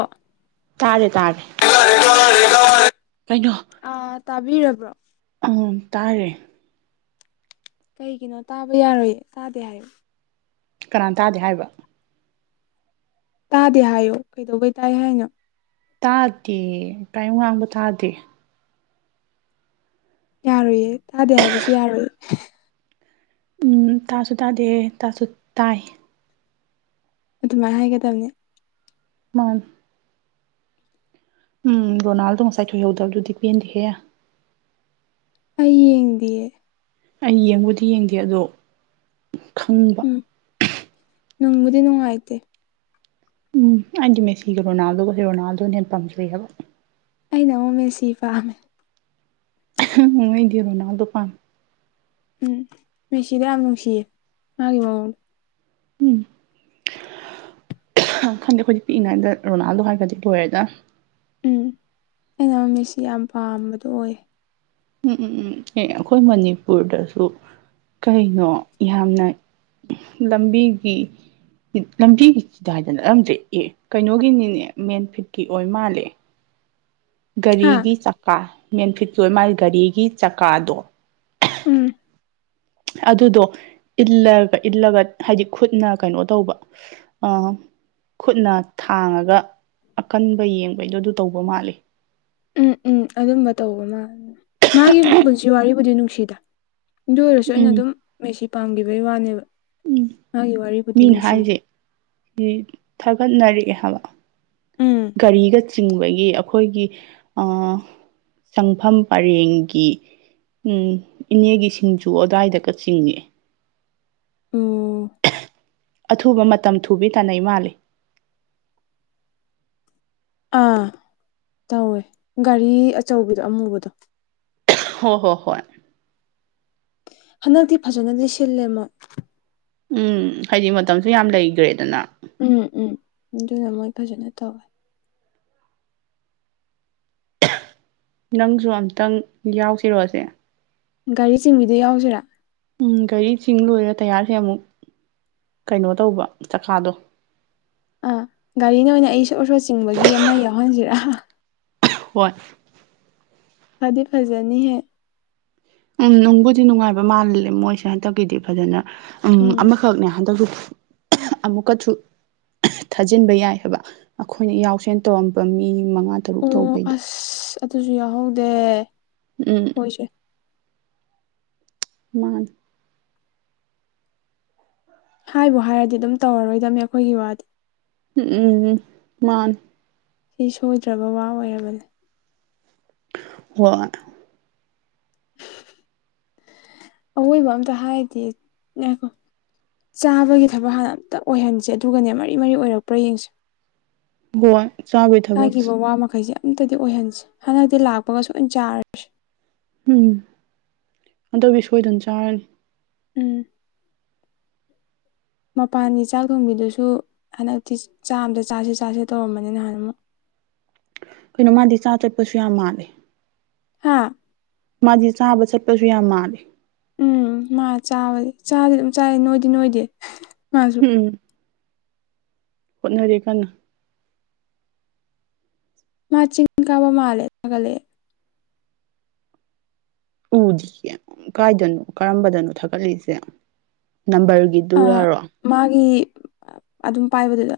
ꯑꯣ ꯇꯥꯔꯦ ꯇꯥꯔꯦ ꯀꯩꯅꯣ ꯑꯥ ꯇꯥꯕꯤꯔꯕ꯭ꯔꯣ ꯑꯥ ꯇꯥꯔꯦ ꯀꯩꯒꯤꯅꯣ ꯇꯥꯕ ꯌꯥꯔꯣꯏꯌꯦ ꯇꯥꯗꯦ ꯍꯥꯏꯌ ꯀꯅꯥ ꯇꯥꯗꯦ ꯍꯥꯏꯕ ꯇꯥꯗꯦ ꯍꯥꯏꯌꯣ ꯀꯩꯗꯧꯕꯩ ꯇꯥꯏ ꯍꯥꯏꯅꯣ ꯇꯥꯗꯦ ꯀꯔꯤꯝ ꯉꯥꯡꯕ ꯇꯥꯗꯦ ꯌꯥꯔꯣꯏꯌꯦ ꯇꯥꯗꯦ ꯍꯥꯏꯕꯁꯨ ꯌꯥꯔꯣꯏꯌꯦ ꯎꯝ ꯇꯥꯁꯨ ꯇꯥꯗꯦ ꯇꯥꯁꯨ ꯇꯥꯏ ꯑꯗꯨꯃꯥꯏꯅ ꯍꯥꯏꯒꯗꯕꯅꯦ ꯃꯥꯥꯟ ꯎꯝ ꯔꯣꯅꯥꯜꯗꯣ ꯉꯁꯥꯏ ꯊꯣꯏꯍꯧꯗꯕꯗꯨꯗꯤ ꯄꯦꯟꯗꯤꯍꯦ ꯑꯩꯌꯦ ꯌꯦꯡꯗꯤꯌꯦ ꯑꯩ ꯌꯦꯡꯕꯨꯗꯤ ꯌꯦꯡꯗꯦ ꯑꯗꯣ ꯈꯪ ꯅꯨꯡꯕꯨꯗꯤ ꯅꯨꯡꯉꯥꯏꯇꯦ ꯎꯝ ꯑꯩꯗꯤ ꯃꯦꯁꯤꯒꯤ ꯔꯣꯅꯥꯜꯗꯣꯒ ꯖꯦ ꯔꯣꯅꯥꯜꯗꯣꯅ ꯍꯦꯟꯅ ꯄꯥꯝꯖꯩꯑꯕ ꯑꯩꯅ ꯑꯃꯨꯛ ꯃꯦꯁꯤ ꯄꯥꯝꯃꯦ ꯅꯉꯩꯗꯤꯔꯣ ꯅꯗ ꯐꯥꯟ ꯎꯝ ꯃꯤꯁꯤꯗ ꯌꯥꯝ ꯅꯨꯡꯁꯤꯌꯦ ꯃꯥꯒꯤ ꯃꯡꯗ ꯎꯝ ꯑ ꯈꯪꯗꯦ ꯑꯩꯈꯣꯏꯗꯤ ꯄꯤꯛꯏꯉꯩꯗ ꯔꯣꯅꯥꯜꯗꯣ ꯍꯥꯏꯔꯒꯗꯤ ꯂꯣꯏꯔꯦꯗ ꯎꯝ ꯑꯩꯅ ꯃꯃꯤꯠꯁꯤ ꯌꯥꯝ ꯄꯥꯝꯕꯗꯣ ꯑꯣꯏꯌꯦ ꯎꯝ ꯎꯝ ꯎꯝ ꯑꯦ ꯑꯩꯈꯣꯏ ꯃꯅꯤꯄꯨꯔꯗꯁꯨ ꯀꯩꯅꯣ ꯌꯥꯝꯅ ꯂꯝꯕꯤꯒꯤ ꯂꯝꯕꯤꯒꯤ ꯆꯤꯗꯥꯏꯗꯅ ꯅꯠꯂꯝꯗ꯭ꯔꯦ ꯑꯦ ꯀꯩꯅꯣꯒꯤꯅꯤꯅꯦ ꯃꯦꯟ ꯐꯤꯠꯀꯤ ꯑꯣꯏ ꯃꯥꯜꯂꯦ ꯍꯥ ꯒꯥꯔꯤꯒꯤ ꯆꯀꯥ ꯃꯦꯟꯐꯤꯇ ꯃꯥꯜꯂꯤ ꯒꯥꯔꯤꯒꯤ ꯆꯀꯥꯗꯣ ꯎꯝ ꯑꯗꯨꯗꯣ ꯏꯜꯂꯒ ꯏꯜꯂꯒ ꯍꯥꯏꯗꯤ ꯈꯨꯠꯅ ꯀꯩꯅꯣ ꯇꯧꯕ ꯈꯨꯠꯅ ꯊꯥꯡꯉꯒ ꯑꯀꯟꯕ ꯌꯦꯡꯕꯩꯗꯣ ꯑꯗꯨ ꯇꯧꯕ ꯃꯥꯜꯂꯤ ꯎꯝ ꯎꯝ ꯑꯗꯨꯝꯕ ꯇꯧꯕ ꯃꯥꯜ ꯃꯥꯒꯤ ꯄꯨꯟꯁꯤ ꯋꯥꯔꯤꯕꯨꯗꯤ ꯅꯨꯡꯁꯤꯗ ꯑꯗꯨ ꯑꯣꯏꯔꯁꯨ ꯑꯩꯅ ꯎꯝ ꯑꯗꯨꯝ ꯃꯦꯁꯤ ꯄꯥꯝꯈꯤꯕꯒꯤ ꯋꯥꯅꯦꯕ ꯎꯝ ꯃꯥꯒꯤ ꯋꯥꯔꯤꯕꯨꯗꯤ ꯃꯤꯅ ꯅꯨꯡꯁꯤꯌꯦ ꯍꯥꯏꯁꯦ ꯁꯤ ꯊꯥꯒꯠꯅꯔꯛꯑꯦ ꯍꯥꯏꯕ ꯎꯝ ꯒꯥꯔꯤꯒ ꯆꯤꯡꯕꯒꯤ ꯑꯩꯈꯣꯏꯒꯤ ꯑ ꯆꯪꯐꯝ ꯄꯔꯦꯡꯒꯤ ꯎꯝ ꯏꯅꯦꯒꯤ ꯁꯤꯡꯖꯨ ꯑ꯭ꯋꯥꯏꯗ ꯀ ꯆꯤꯡꯉꯦ ꯑꯣ ꯑꯊꯨꯕ ꯃꯇꯝ ꯊꯨꯕꯤ ꯇꯥꯅꯩ ꯃꯥꯜꯂꯤ ꯑꯥ ꯇꯧꯋꯦ ꯒꯥꯔꯤ ꯑꯆꯧꯕꯤꯗꯣ ꯑꯃꯨꯕꯗꯣ ꯍꯣꯏ ꯍꯣꯏ ꯍꯣꯏ ꯍꯟꯗꯛꯇꯤ ꯐꯖꯅꯗꯤ ꯁꯤꯜꯂꯦꯃ ꯎꯝ ꯍꯥꯏꯗꯤ ꯃꯇꯝꯁꯨ ꯌꯥꯝ ꯂꯩꯇ꯭ꯔꯦꯗꯅ ꯎꯝ ꯎꯝ ꯑꯗꯨꯅ ꯃꯣꯏ ꯐꯖꯅ ꯇꯧꯋꯦ ꯅꯪꯁꯨ ꯑꯝꯇꯪ ꯌꯥꯎꯁꯤꯔꯣꯑꯁꯦ ꯒꯥꯔꯤ ꯆꯤꯡꯕꯤꯗ ꯌꯥꯎꯁꯤꯔꯥ ꯎꯝ ꯒꯥꯔꯤ ꯆꯤꯡ ꯂꯣꯏꯔ ꯇꯌꯥꯔꯁꯦ ꯑꯃꯨꯛ ꯀꯩꯅꯣ ꯇꯧꯕ ꯆꯀꯥꯗꯣ ꯑ ꯒꯥꯔꯤꯅ ꯑꯣꯏꯅ ꯑꯩ ꯁꯣꯔ ꯁꯣꯔ ꯆꯤꯡꯕꯒꯤ ꯑꯃ ꯌꯥꯎꯍꯟꯖꯤꯔ ꯍꯣꯏ ꯐꯗꯤ ꯐꯖꯅꯤꯍꯦ ꯎꯝ ꯅꯨꯡꯕꯨꯗꯤ ꯅꯨꯡꯉꯥꯏꯕ ꯃꯥꯜꯂꯦ ꯃꯣꯏꯁꯦ ꯍꯟꯇꯛꯀꯤꯗꯤ ꯐꯖꯅ ꯎꯝ ꯑꯃꯈꯛ ꯈꯛꯅꯦ ꯍꯟꯗꯛꯀꯤꯁꯨ ꯑꯃꯨꯛꯀꯁꯨ ꯊꯥꯖꯤꯟꯕ ꯌꯥꯏ ꯍꯥꯏꯕ ꯑꯩꯈꯣꯏꯅ ꯌꯥꯎꯁꯦꯟ ꯇꯧꯔꯝꯕ ꯃꯤ ꯃꯉꯥ ꯇꯔꯨꯛ ꯑꯣ ꯇꯧꯕꯩꯗꯣ ꯑꯁ ꯑꯗꯨꯁꯨ ꯌꯥꯎꯍꯧꯗꯦ ꯎꯝ ꯍꯣꯏꯁꯦ ꯃꯥꯥꯅꯤ ꯍꯥꯏꯕꯨ ꯍꯥꯏꯔꯗꯤ ꯑꯗꯨꯝ ꯇꯧꯔꯔꯣꯏꯗꯝꯅꯤ ꯑꯩꯈꯣꯏꯒꯤ ꯋꯥꯗꯤ ꯎꯝ ꯎꯝ ꯎꯝ ꯃꯥꯅꯦ ꯁꯤ ꯁꯣꯏꯗ꯭ꯔꯕ ꯋꯥ ꯑꯣꯏꯔꯕꯅꯤ ꯍꯣꯢ [unintelligible] ꯑꯋꯣꯏꯕ ꯑꯝꯇ ꯍꯥꯏꯗꯦ ꯉꯥꯢꯈꯣ ꯆꯥꯕꯒꯤ ꯊꯕꯛ ꯍꯥꯟꯅ ꯑꯝꯇ ꯑꯣꯏꯍꯟꯁꯦ ꯑꯗꯨꯒꯅꯦ ꯃꯔꯤ ꯃꯔꯤ ꯑꯣꯏꯔꯛꯄ꯭ꯔꯥ ꯌꯦꯡꯁꯦ ꯒꯣꯢ ꯍꯥꯏꯈꯤꯕ ꯋꯥ ꯃꯈꯩꯁꯦ ꯑꯝꯇꯗꯤ ꯑꯣꯏꯍꯟꯁꯦ ꯍꯟꯗꯛꯇꯤ ꯂꯥꯛꯄꯒ ꯁꯣꯏꯅ ꯆꯥꯔꯅꯤ ꯎꯝ ꯍꯟꯗꯛꯇꯤ ꯁꯣꯏꯗꯅ ꯆꯥꯔꯅꯤ ꯎꯝ ꯃꯄꯥꯟꯒꯤ ꯆꯥꯛ ꯊꯣꯡꯕꯤꯗꯨꯁꯨ ꯍꯟꯗꯛꯇꯤ ꯆꯥꯛ ꯑꯝꯗ ꯆꯥꯁꯦ ꯆꯥꯁꯦ ꯇꯧꯔꯝꯕꯅꯤ ꯅꯍꯥꯟꯃꯨꯛ ꯀꯩꯅꯣ ꯃꯥꯗꯤ ꯆꯥ ꯆꯠꯄꯁꯨ ꯌꯥꯝ ꯃꯥꯜꯂꯦ ꯍꯥꯥ ꯃꯥꯗꯤ ꯆꯥꯕ ꯆꯠꯄꯁꯨ ꯌꯥꯝ ꯃꯥꯜꯂꯦ ꯎꯝ ꯃꯥ ꯆꯥꯕꯗꯤ ꯆꯥꯗꯤ ꯑꯗꯨꯝ ꯆꯥꯢ ꯅꯣꯏꯗꯤ ꯅꯣꯏꯗꯦ ꯃꯥꯖꯦ ꯎꯝ ꯍꯣꯠꯅꯔꯤ ꯀꯥꯟꯅ ꯃꯥ ꯆꯤꯡ ꯀꯥꯕ ꯃꯥꯜꯂꯦ ꯊꯥꯒꯠꯂꯛꯑꯦ ꯎꯗ꯭ꯤꯌꯦ ꯀꯥꯏꯗꯅꯣ ꯀꯔꯝꯕꯗꯅꯣ ꯊꯥꯒꯠꯂꯤꯁꯦ ꯅꯝꯕꯔꯒꯤ ꯑꯥ ꯗꯨꯔꯔꯣ ꯃꯥꯒꯤ ꯑꯗꯨꯝ ꯄꯥꯏꯕꯗꯨꯗ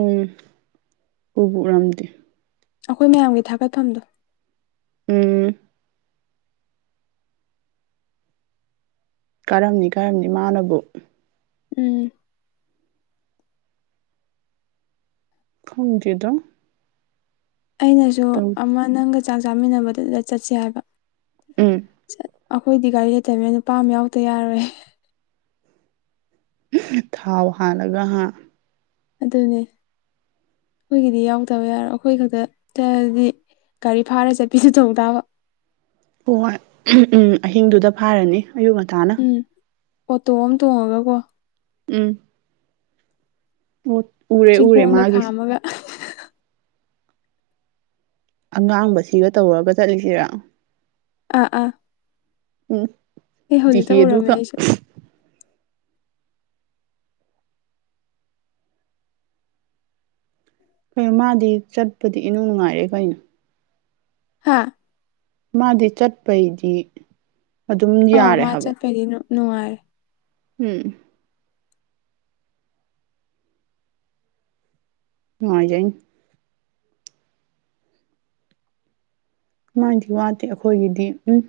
ꯎꯝ ꯎꯕꯨꯎꯔꯝꯗꯦ ꯑꯩꯈꯣꯏ ꯃꯌꯥꯝꯒꯤ ꯊꯥꯒꯠꯐꯝꯗꯣ ꯎꯝ ꯀꯥꯔꯝꯅꯤ ꯀꯥꯔꯝꯅꯤ ꯃꯥꯅꯕꯨ ꯎꯝ ꯈꯪꯗꯦꯗꯥ ꯑꯩꯅꯁꯨ ꯑꯃ ꯅꯪꯒ ꯆꯥꯛ ꯆꯥꯃꯤꯟꯅꯕꯗꯨꯗ ꯆꯠꯁꯦ ꯍꯥꯏꯕ ꯎꯝ ꯆꯠ ꯑꯩꯈꯣꯏꯗꯤ ꯒꯥꯔꯤ ꯂꯩꯇꯕꯅꯤꯅ ꯅꯨꯄꯥ ꯑꯃ ꯌꯥꯎꯗ ꯌꯥꯔꯣꯏꯌꯦ ꯊꯥꯎ ꯍꯥꯜꯂꯒ ꯍꯥ ꯑꯗꯨꯅꯦ ꯑꯩꯈꯣꯏꯒꯤꯗꯤ ꯌꯥꯎꯗꯕ ꯌꯥꯔꯣꯏ ꯑꯩꯈꯣꯏ ꯈꯛꯇ ꯆꯠꯂꯗꯤ ꯒꯥꯔꯤ ꯐꯥꯔ ꯆꯠꯄꯤꯁꯨ ꯇꯧ ꯇꯥꯕ ꯍꯣꯏ ꯎꯝ ꯑꯍꯤꯡꯗꯨꯗ ꯐꯥꯔꯅꯤ ꯑꯌꯨꯛ ꯉꯟꯇꯥꯅ ꯎꯝ ꯑꯣꯇꯣ ꯑꯃ ꯇꯣꯡꯉꯒ ꯀꯣ ꯎꯝ ꯎ ꯎꯔꯦ ꯎꯔꯦ ꯃꯥꯒꯤꯁꯤ ꯑꯗꯨꯒ [unintelligible] ꯑꯉꯥꯡꯕꯁꯤꯒ ꯇꯧꯔꯒ ꯆꯠꯂꯤꯁꯤꯔꯥ ꯑꯥ ꯑꯥ ꯎꯝ ꯑꯦ ꯍꯧꯖꯤꯛꯇ ꯗꯤꯍꯤ ꯎꯔꯝꯃꯦ ꯑꯗꯨꯒ ꯑꯩꯁꯨ ꯑꯦ ꯃꯥꯗꯤ ꯆꯠꯄꯗꯤ ꯏꯅꯨꯡ ꯅꯨꯡꯉꯥꯏꯔꯦ ꯀꯩꯅꯣ ꯍꯥꯥ ꯃꯥꯗꯤ ꯆꯠꯄꯩꯗꯤ ꯑꯗꯨꯝ ꯌꯥꯔꯦ ꯍꯥꯏꯕ ꯀꯔꯤꯅꯣ ꯅꯨꯡꯉꯥꯏ ꯎꯝ ꯅꯨꯡꯉꯥꯏꯖꯩ ꯃꯥꯏꯗꯤ ꯋꯥꯇꯦ ꯑꯩꯈꯣꯏꯒꯤꯗꯤ ꯎꯝ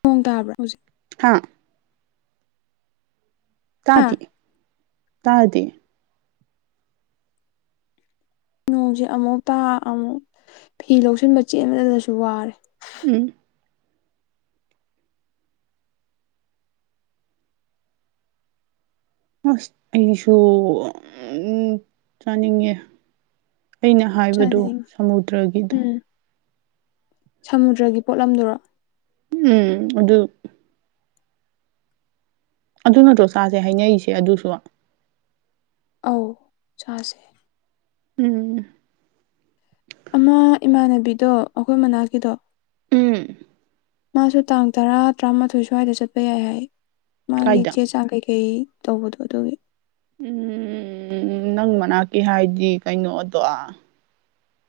ꯅꯣꯡ ꯇꯥꯕ꯭ꯔꯥ ꯍꯧꯖꯤꯛ ꯍꯥꯥ ꯍꯥ ꯇꯥꯗꯦ ꯇꯥꯗꯦ ꯅꯣꯡꯁꯦ ꯑꯃꯨꯛ ꯇꯥ ꯑꯃꯨꯛ ꯐꯤ ꯂꯧꯁꯤꯟꯕ ꯆꯦꯟꯕꯗꯁꯨ ꯋꯥꯔꯦ ꯎꯝ ꯑꯁ ꯑꯩꯁꯨ ꯎꯝ ꯆꯥꯅꯤꯡꯉꯦ ꯑꯩꯅ ꯍꯥꯏꯕꯗꯨꯣ ꯆꯥꯅꯤꯡꯉꯤ ꯁꯃꯨꯗ꯭ꯔꯒꯤꯗꯣ ꯎꯝ ꯁꯃꯨꯗ꯭ꯔꯒꯤ ꯄꯣꯠꯂꯝꯗꯨꯔꯣ ꯎꯝ ꯑꯗꯨ ꯑꯗꯨ ꯅꯠꯇ꯭ꯔꯣ ꯆꯁꯦ ꯍꯥꯏꯅꯔꯤꯁꯦ ꯑꯗꯨꯁꯨ ꯑꯧ ꯆꯥꯁꯦ ꯎꯝ ꯑꯃ ꯏꯃꯥꯟꯅꯕꯤꯗꯣ ꯑꯩꯈꯣꯏ ꯃꯅꯥꯛꯀꯤꯗꯣ ꯎꯝ ꯃꯥꯁꯨ ꯇꯥꯡ ꯇꯔꯥ ꯇꯔꯥꯃꯥꯊꯣꯏ ꯁ꯭ꯋꯥꯏꯗ ꯆꯠꯄ ꯌꯥꯏ ꯍꯥꯏ ꯃꯥꯒꯤ ꯀꯥꯏꯗ ꯆꯦ ꯆꯥꯡ ꯀꯩꯀꯩ ꯇꯧꯕꯗꯣ ꯑꯗꯨꯒꯤ ꯎꯝ ꯎꯝ ꯎꯝ ꯎꯝ ꯅꯪ ꯃꯅꯥꯛꯀꯤ ꯍꯥꯏꯗꯤ ꯀꯩꯅꯣ ꯑꯗꯣ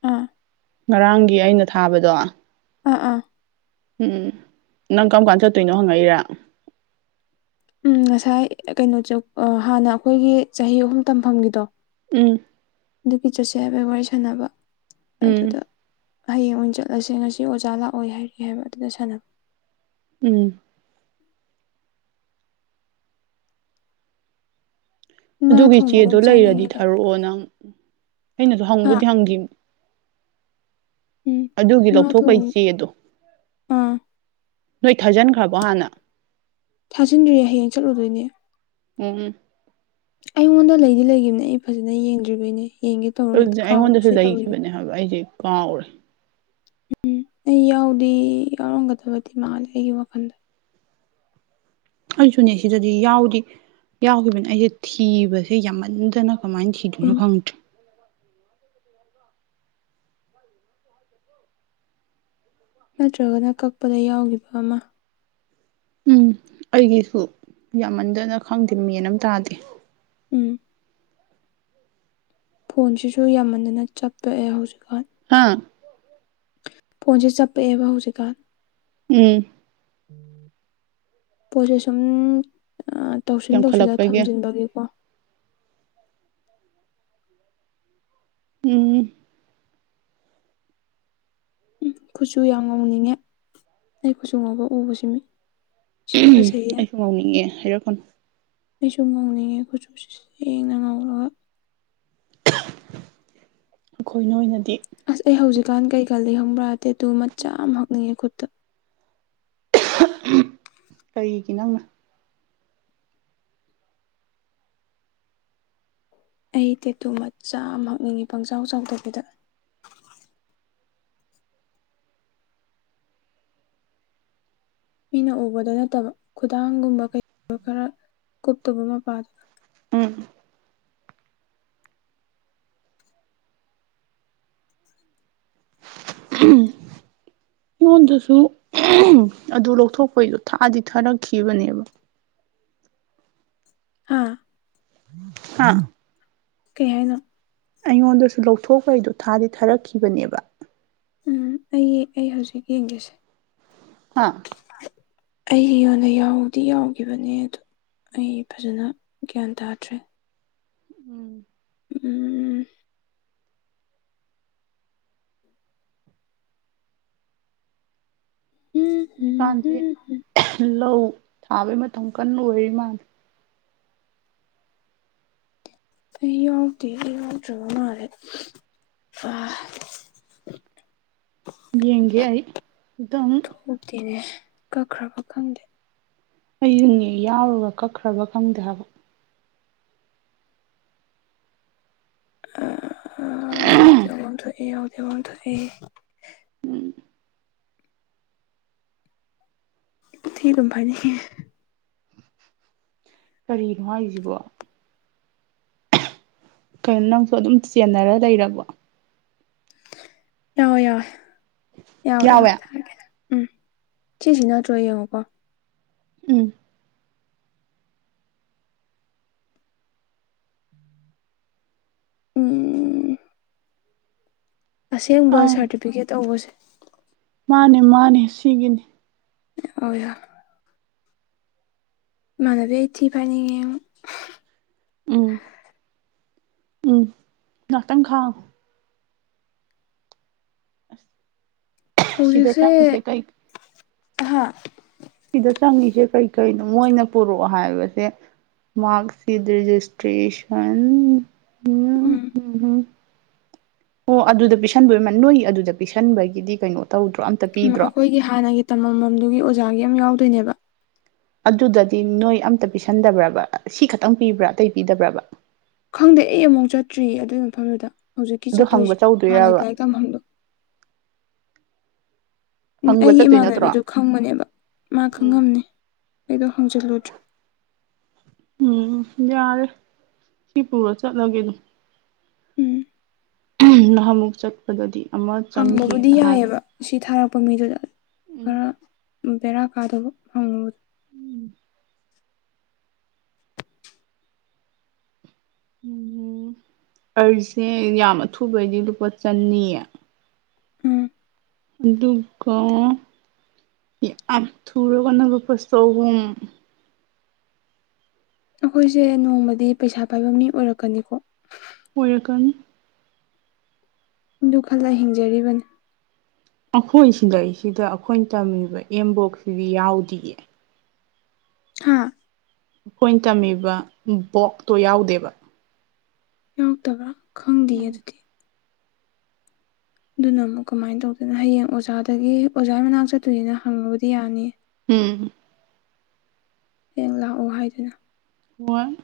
ꯑꯥ ꯉꯔꯥꯡꯒꯤ ꯑꯩꯅ ꯊꯥꯕꯗꯣ ꯑꯥ ꯑꯥ ꯎꯝ ꯅꯪ ꯀꯔꯝ ꯀꯥꯟ ꯆꯠꯇꯣꯏꯅꯣ ꯍꯪꯉꯛꯏꯔꯥ ꯎꯝ ꯉꯁꯥꯏ ꯀꯩꯅꯣ ꯆꯧ ꯍꯥꯟꯅ ꯑꯩꯈꯣꯏꯒꯤ ꯆꯍꯤ ꯑꯍꯨꯝ ꯇꯝꯐꯝꯒꯤꯗꯣ ꯎꯝ ꯑꯗꯨꯒꯤ ꯆꯠꯁꯦ ꯍꯥꯏꯕꯩ ꯋꯥꯔꯤ ꯁꯥꯟꯅꯕ ꯎꯝ ꯑꯗꯨꯗ ꯍꯌꯦꯡ ꯑꯣꯏꯅ ꯆꯠꯂꯁꯦ ꯉꯁꯤ ꯑꯣꯖꯥ ꯂꯥꯛꯑꯣꯏ ꯍꯥꯏꯔꯤ ꯍꯥꯏꯕ ꯑꯗꯨꯗ ꯁꯥꯟꯅ ꯎꯝ ꯉꯥ ꯊꯣꯡꯕ ꯑꯗꯨꯒꯤꯆꯦꯗꯣ ꯑꯗꯨꯝ ꯂꯩꯔꯗꯤ ꯆꯥꯅꯤꯡꯉꯦꯗ ꯊꯥꯔꯛꯑꯣ ꯅꯪ ꯑꯩꯅꯁꯨ ꯍꯥ ꯍꯪꯕꯨꯗꯤ ꯍꯪꯈꯤ ꯎꯝ ꯑꯗꯨꯒꯤ ꯉꯥ ꯂꯧꯊꯣꯛꯄꯩ ꯊꯣꯡ ꯆꯦꯗꯣ ꯑꯥ ꯅꯣꯏ ꯊꯥꯖꯤꯟꯈ꯭ꯔꯕꯣ ꯍꯥꯟꯅ ꯊꯥꯖꯤꯟꯗ꯭ꯔꯤꯌꯦ ꯍꯌꯦꯡ ꯆꯠꯂꯨꯗꯣꯏꯅꯦ ꯎꯝ ꯑꯩꯉꯣꯟꯗ ꯂꯩꯗꯤ ꯂꯩꯈꯤꯕꯅꯦ ꯑꯩ ꯐꯖꯅ ꯌꯦꯡꯗ꯭ꯔꯤꯕꯩꯅꯦ ꯌꯦꯡꯒꯦ ꯇꯧꯔꯒ ꯍꯦꯛꯇ ꯀꯥꯎꯕꯁꯨ ꯇꯧꯔꯤꯅꯦ ꯑꯕ ꯑꯩꯗꯤ ꯀꯥꯎꯔꯦ ꯎꯝ ꯑꯩ ꯌꯥꯎꯗꯤ ꯌꯥꯎꯔꯝꯒꯗꯕꯗꯤ ꯃꯥꯂꯦ ꯑꯩꯒꯤ ꯋꯥꯈꯜꯗ ꯑꯩꯁꯨꯅꯦ ꯁꯤꯗꯗꯤ ꯌꯥꯎꯗꯤ ꯌꯥꯎꯈꯤꯕꯅꯤ ꯑꯩꯁꯦ ꯊꯤꯕꯁꯦ ꯌꯥꯝꯃꯟꯗꯅ ꯀꯃꯥꯏꯅ ꯊꯤꯗꯨꯅ ꯎꯝ ꯈꯪꯗ꯭ꯔꯦ [unintelligible] ꯅꯠꯇ꯭ꯔꯒꯅ ꯀꯛꯄꯗ ꯌꯥꯎꯈꯤꯕ ꯑꯃ ꯎꯝ ꯑꯩꯒꯤꯁꯨ ꯌꯥꯝꯃꯟꯗꯅ ꯈꯪꯗꯦ ꯃꯦꯟ ꯑꯃ ꯇꯥꯗꯦ ꯎꯝ ꯐꯣꯟꯁꯤꯁꯨ ꯌꯥꯝꯃꯗꯅ ꯆꯠꯄꯛꯑꯦ ꯍꯧꯖꯤꯛꯀꯥꯟ ꯍꯥꯥ ꯐꯣꯟꯁꯦ ꯆꯞꯄꯛꯑꯦꯕ ꯍꯧꯖꯤꯛꯀꯥꯟ ꯎꯝ ꯄꯣꯠꯁꯦ ꯁꯨꯝ ꯇꯧꯁꯤꯟ ꯇꯧꯁꯤꯜꯂꯒ ꯌꯥꯝꯈꯠꯂꯛꯄꯒꯤ ꯊꯝꯖꯤꯟꯕꯒꯤꯀꯣ ꯎꯝ ꯎ ꯀꯨꯠꯆꯨ ꯌꯥꯝ ꯉꯧꯅꯤꯡꯉꯦ ꯑꯩ ꯀꯠꯆꯨ ꯉꯧꯕ ꯎꯕꯁꯤ ꯃꯤ ꯁꯤꯗꯤ ꯐꯖꯩꯌꯦ ꯑꯩꯁꯨ ꯉꯥꯎꯅꯤꯡꯉꯦ ꯍꯥꯏꯔꯛꯀꯅꯣ ꯑꯩꯁꯨ ꯉꯥꯎꯅꯤꯡꯉꯦ ꯈꯨꯠꯁꯨ ꯁꯦꯡꯅ ꯉꯥꯎꯔꯒ ꯑꯩꯈꯣꯏꯅ ꯑꯣꯏꯅꯗꯤ ꯑꯁ ꯑꯩ ꯍꯧꯖꯤꯛꯀꯥꯟ ꯀꯩꯀꯥ ꯂꯩ ꯈꯪꯕ꯭ꯔꯗꯦ ꯑꯗꯨ ꯃꯆꯥ ꯑꯃ ꯍꯛꯅꯤꯡꯉꯦ ꯈꯨꯠꯇ ꯀꯩꯒꯤ ꯅꯪꯅ ꯑꯩ ꯇꯦꯇꯨ ꯃꯆꯥ ꯑꯃ ꯍꯛꯅꯤꯡꯉꯤ ꯄꯪꯖꯥꯎ ꯆꯥꯎꯊꯕꯤꯗ ꯃꯤꯅ ꯎꯕꯗ ꯅꯠꯇꯕ ꯈꯨꯗꯥꯡꯒꯨꯝꯕ ꯀꯩꯒꯨꯝꯕ ꯈꯔ ꯀꯨꯞꯇꯕ ꯃꯄꯥꯗꯣ ꯎꯝ ꯎꯝ ꯑꯩꯉꯣꯟꯗꯁꯨ ꯑꯗꯨ ꯂꯧꯊꯣꯛꯄꯩꯗꯣ ꯊꯥꯛꯑꯗꯤ ꯊꯥꯔꯛꯈꯤꯕꯅꯦꯕ ꯍꯥꯥ ꯑꯥ ꯀꯩ ꯍꯥꯏꯅ ꯑꯩꯉꯣꯟꯗꯁꯨ ꯂꯧꯊꯣꯛꯄꯩꯗꯣ ꯊꯥꯗꯤ ꯊꯥꯔꯛꯈꯤꯕꯅꯦꯕ ꯎꯝ ꯑꯩ ꯑꯩ ꯍꯧꯖꯤꯛ ꯌꯦꯡꯒꯁꯦ ꯍꯥꯥ ꯑꯩꯒꯤꯣꯟ ꯑꯣꯏꯅ ꯌꯥꯎꯗꯤ ꯌꯥꯎꯈꯤꯕꯅꯦ ꯑꯗ ꯑꯩ ꯐꯖꯅ ꯒ꯭ꯌꯥꯟ ꯇꯥꯗ꯭ꯔꯦ ꯎꯝ ꯎꯝ ꯎꯝ ꯎꯝ ꯍꯧꯖꯤꯛꯀꯥꯟꯁꯦ ꯎꯝ ꯂꯧ ꯊꯥꯕꯩ ꯃꯇꯝ ꯀꯟꯅ ꯑꯣꯏꯔꯤ ꯃꯥꯅ ꯑꯩ ꯌꯥꯎꯗꯔ꯭ꯦ ꯑꯩ ꯌꯥꯎꯗꯔ꯭ꯕ ꯃꯥꯜꯂꯦ [unintelligible] ꯌꯦꯡꯒꯦ ꯑꯩ ꯑꯗꯨꯝ ꯍꯧꯇꯦꯅꯦ ꯀꯛꯈ꯭ꯔꯕ ꯈꯪꯗꯦ ꯑꯩꯌꯨꯅꯦ ꯌꯥꯎꯔꯒ ꯀꯛꯈ꯭ꯔꯕ ꯈꯪꯗꯦ ꯍꯥꯏꯕ ꯑꯥ ꯌꯥꯎꯗꯤ ꯌꯥꯎꯕꯝ ꯊꯣꯛꯑꯦ ꯌꯥꯎꯗꯤ ꯌꯥꯎꯕꯝ ꯊꯣꯛꯑꯦ ꯊꯤꯗꯨꯝ ꯐꯥꯏꯅꯤꯡꯉꯦ ꯀꯔꯤꯅꯣ ꯍꯥꯏꯖꯤꯕꯣ ꯀꯩꯅꯣ ꯅꯪꯁꯨ ꯑꯗꯨꯝ ꯆꯦꯟꯅꯔ ꯂꯩꯔꯕ ꯌꯥꯎꯋꯦ ꯌꯥꯎꯋꯦ ꯌꯥꯎꯋꯦ ꯌꯥꯎꯋꯦ ꯊꯥꯔꯀꯦ ꯎꯝ ꯁꯤꯖꯤ ꯅꯠꯇ꯭ꯔꯣ ꯌꯦꯡꯉꯣꯀꯣ ꯎꯝ ꯎꯝ ꯑꯁꯦꯡꯕ ꯑꯪ ꯁꯥꯔꯇꯤꯐꯤꯀꯦꯠ ꯇꯧꯕꯁꯦ ꯃꯥꯅꯦ ꯃꯥꯅꯦ ꯁꯤꯒꯤꯅꯤ ꯌꯥꯎꯋꯦ ꯌꯥꯎ ꯏꯃꯥꯟꯅꯕꯤ ꯑꯩ ꯊꯤ ꯐꯥꯏꯅꯤꯡꯉꯦꯉꯣ ꯎꯝ ꯎꯝ ꯉꯥꯛꯇꯪ ꯈꯥꯎ ꯑꯁ ꯁꯤꯗ ꯍꯧꯖꯤꯛꯁꯦ ꯆꯪꯉꯤꯁꯦ ꯀꯩ ꯑꯍꯥ ꯁꯤꯗ ꯆꯪꯉꯤꯁꯦ ꯀꯩꯀꯩꯅꯣ ꯃꯣꯏꯅ ꯄꯨꯔꯛꯑꯣ ꯍꯥꯏꯕꯁꯦ ꯃꯥꯛꯁꯤꯠ ꯔꯖꯤꯁꯇ꯭ꯔꯦꯁꯟ ꯎꯝ ꯎꯝ ꯍꯝ ꯑꯣ ꯑꯗꯨꯗ ꯄꯤꯁꯟꯕꯣꯏ ꯅꯣꯏ ꯑꯗꯨꯗ ꯄꯤꯁꯟꯕꯒꯤꯗꯤ ꯀꯩꯅꯣ ꯇꯧꯗ꯭ꯔꯣ ꯑꯝ ꯎꯝ ꯑꯈꯣꯏꯒꯤ ꯍꯥꯟꯅꯒꯤ ꯇꯝꯃꯝꯃꯝꯗꯨꯒꯤ ꯑꯣꯖꯥꯒꯤ ꯑꯝ ꯌꯥꯎꯗꯣꯏꯅꯦꯕ ꯑꯗꯨꯗꯗꯤ ꯅꯣꯏ ꯑꯝꯇ ꯄꯤꯁꯟꯗꯕ꯭ꯔꯕ ꯁꯤ ꯈꯛꯇꯪ ꯄꯤꯕ꯭ꯔꯥ ꯑꯇꯩ ꯄꯤꯗꯕ꯭ꯔꯕ ꯈꯪꯗꯦ ꯑꯩ ꯑꯃꯨꯛ ꯆꯠꯇ꯭ꯔꯤꯌꯦ ꯑꯗꯨꯏ ꯃꯐꯝꯗꯨꯗ ꯍꯧꯖꯤꯛꯀꯤ ꯑꯗꯨ ꯍꯪꯕ ꯆꯠꯇꯣꯏꯁꯦ ꯍꯥꯟꯅꯩ ꯆꯧꯗꯣꯏꯔꯕ ꯂꯥꯏꯔꯤꯛ ꯇꯝꯐꯝꯗꯣ [inaudible] ꯎꯝ ꯍꯪꯕ ꯑꯩꯒꯤ ꯆꯠꯇꯣꯏ ꯅꯠꯇ꯭ꯔꯣ ꯏꯃꯥꯟꯅꯕꯤꯗꯣ ꯈꯪꯕꯅꯦꯕ ꯃꯥ ꯎꯝ ꯈꯪꯉꯝꯅꯤ ꯑꯩꯗꯣ ꯍꯪꯖꯜꯂꯨꯗ꯭ꯔꯦ ꯎꯝ ꯌꯥꯔꯦ ꯁꯤ ꯄꯨꯔ ꯆꯠꯂꯒꯦ ꯑꯗꯨ ꯎꯝ ꯅꯍꯥꯟꯃꯨꯛ ꯆꯠꯄꯗꯗꯤ ꯑꯃ ꯍꯪꯕꯕꯨꯗꯤ ꯆꯪꯒꯤꯅ ꯍꯥꯏꯕ ꯌꯥꯏꯑꯕ ꯁꯤ ꯊꯥꯔꯛꯄ ꯃꯤꯗꯨꯗ ꯎꯝ ꯈꯔ ꯕꯦꯔꯥ ꯀꯥꯗꯕ ꯐꯪꯉꯨꯕꯗꯣ ꯎꯝ ꯑꯩꯁꯦ ꯌꯥꯝ ꯑꯊꯨꯕꯩꯗꯤ ꯂꯨꯄꯥ ꯆꯅꯤ ꯎꯝ ꯑꯗꯨꯒ ꯌꯥꯝ ꯊꯨꯔꯒꯅ ꯂꯨꯄꯥ ꯆꯍꯨꯝ ꯑꯈꯣꯏꯁꯦ ꯅꯣꯡꯃꯗꯤ ꯄꯩꯁꯥ ꯄꯥꯏꯕ ꯃꯤ ꯑꯣꯏꯔꯛꯀꯅꯤꯀꯣ ꯑꯣꯏꯔꯛꯀꯅꯤ ꯑꯗꯨ ꯈꯜꯂ ꯍꯤꯡꯖꯔꯤꯕꯅꯤ ꯑꯈꯣꯏ ꯁꯤꯗꯩꯁꯤꯗ ꯑꯈꯣꯏ ꯇꯝꯃꯤꯕ ꯑꯦꯝꯕꯣꯛꯁꯤꯗꯤ ꯌꯥꯎꯗꯤꯌꯦ ꯍꯥꯥ ꯈꯣꯏꯅ ꯇꯝꯃꯤꯕ ꯕꯣꯛꯇꯣ ꯌꯥꯎꯗꯦꯕ ꯌꯥꯎꯇꯕ꯭ꯔꯥ ꯈꯪꯗꯦ ꯑꯗꯨꯗꯤ ꯗꯨꯅ ꯑꯃꯨꯛ ꯀꯃꯥꯏꯅ ꯇꯧꯗꯣꯏꯅꯣ ꯍꯌꯦꯡ ꯑꯣꯖꯥꯗꯒꯤ ꯑꯣꯖꯥꯏ ꯃꯅꯥꯛ ꯆꯠꯇꯣꯏꯅꯤꯅ ꯍꯪꯉꯕꯨꯗꯤ ꯌꯥꯅꯤ ꯎꯝ ꯍꯌꯦꯡ ꯂꯥꯛꯑꯣ ꯍꯥꯏꯗꯨꯅ ꯍꯣꯏ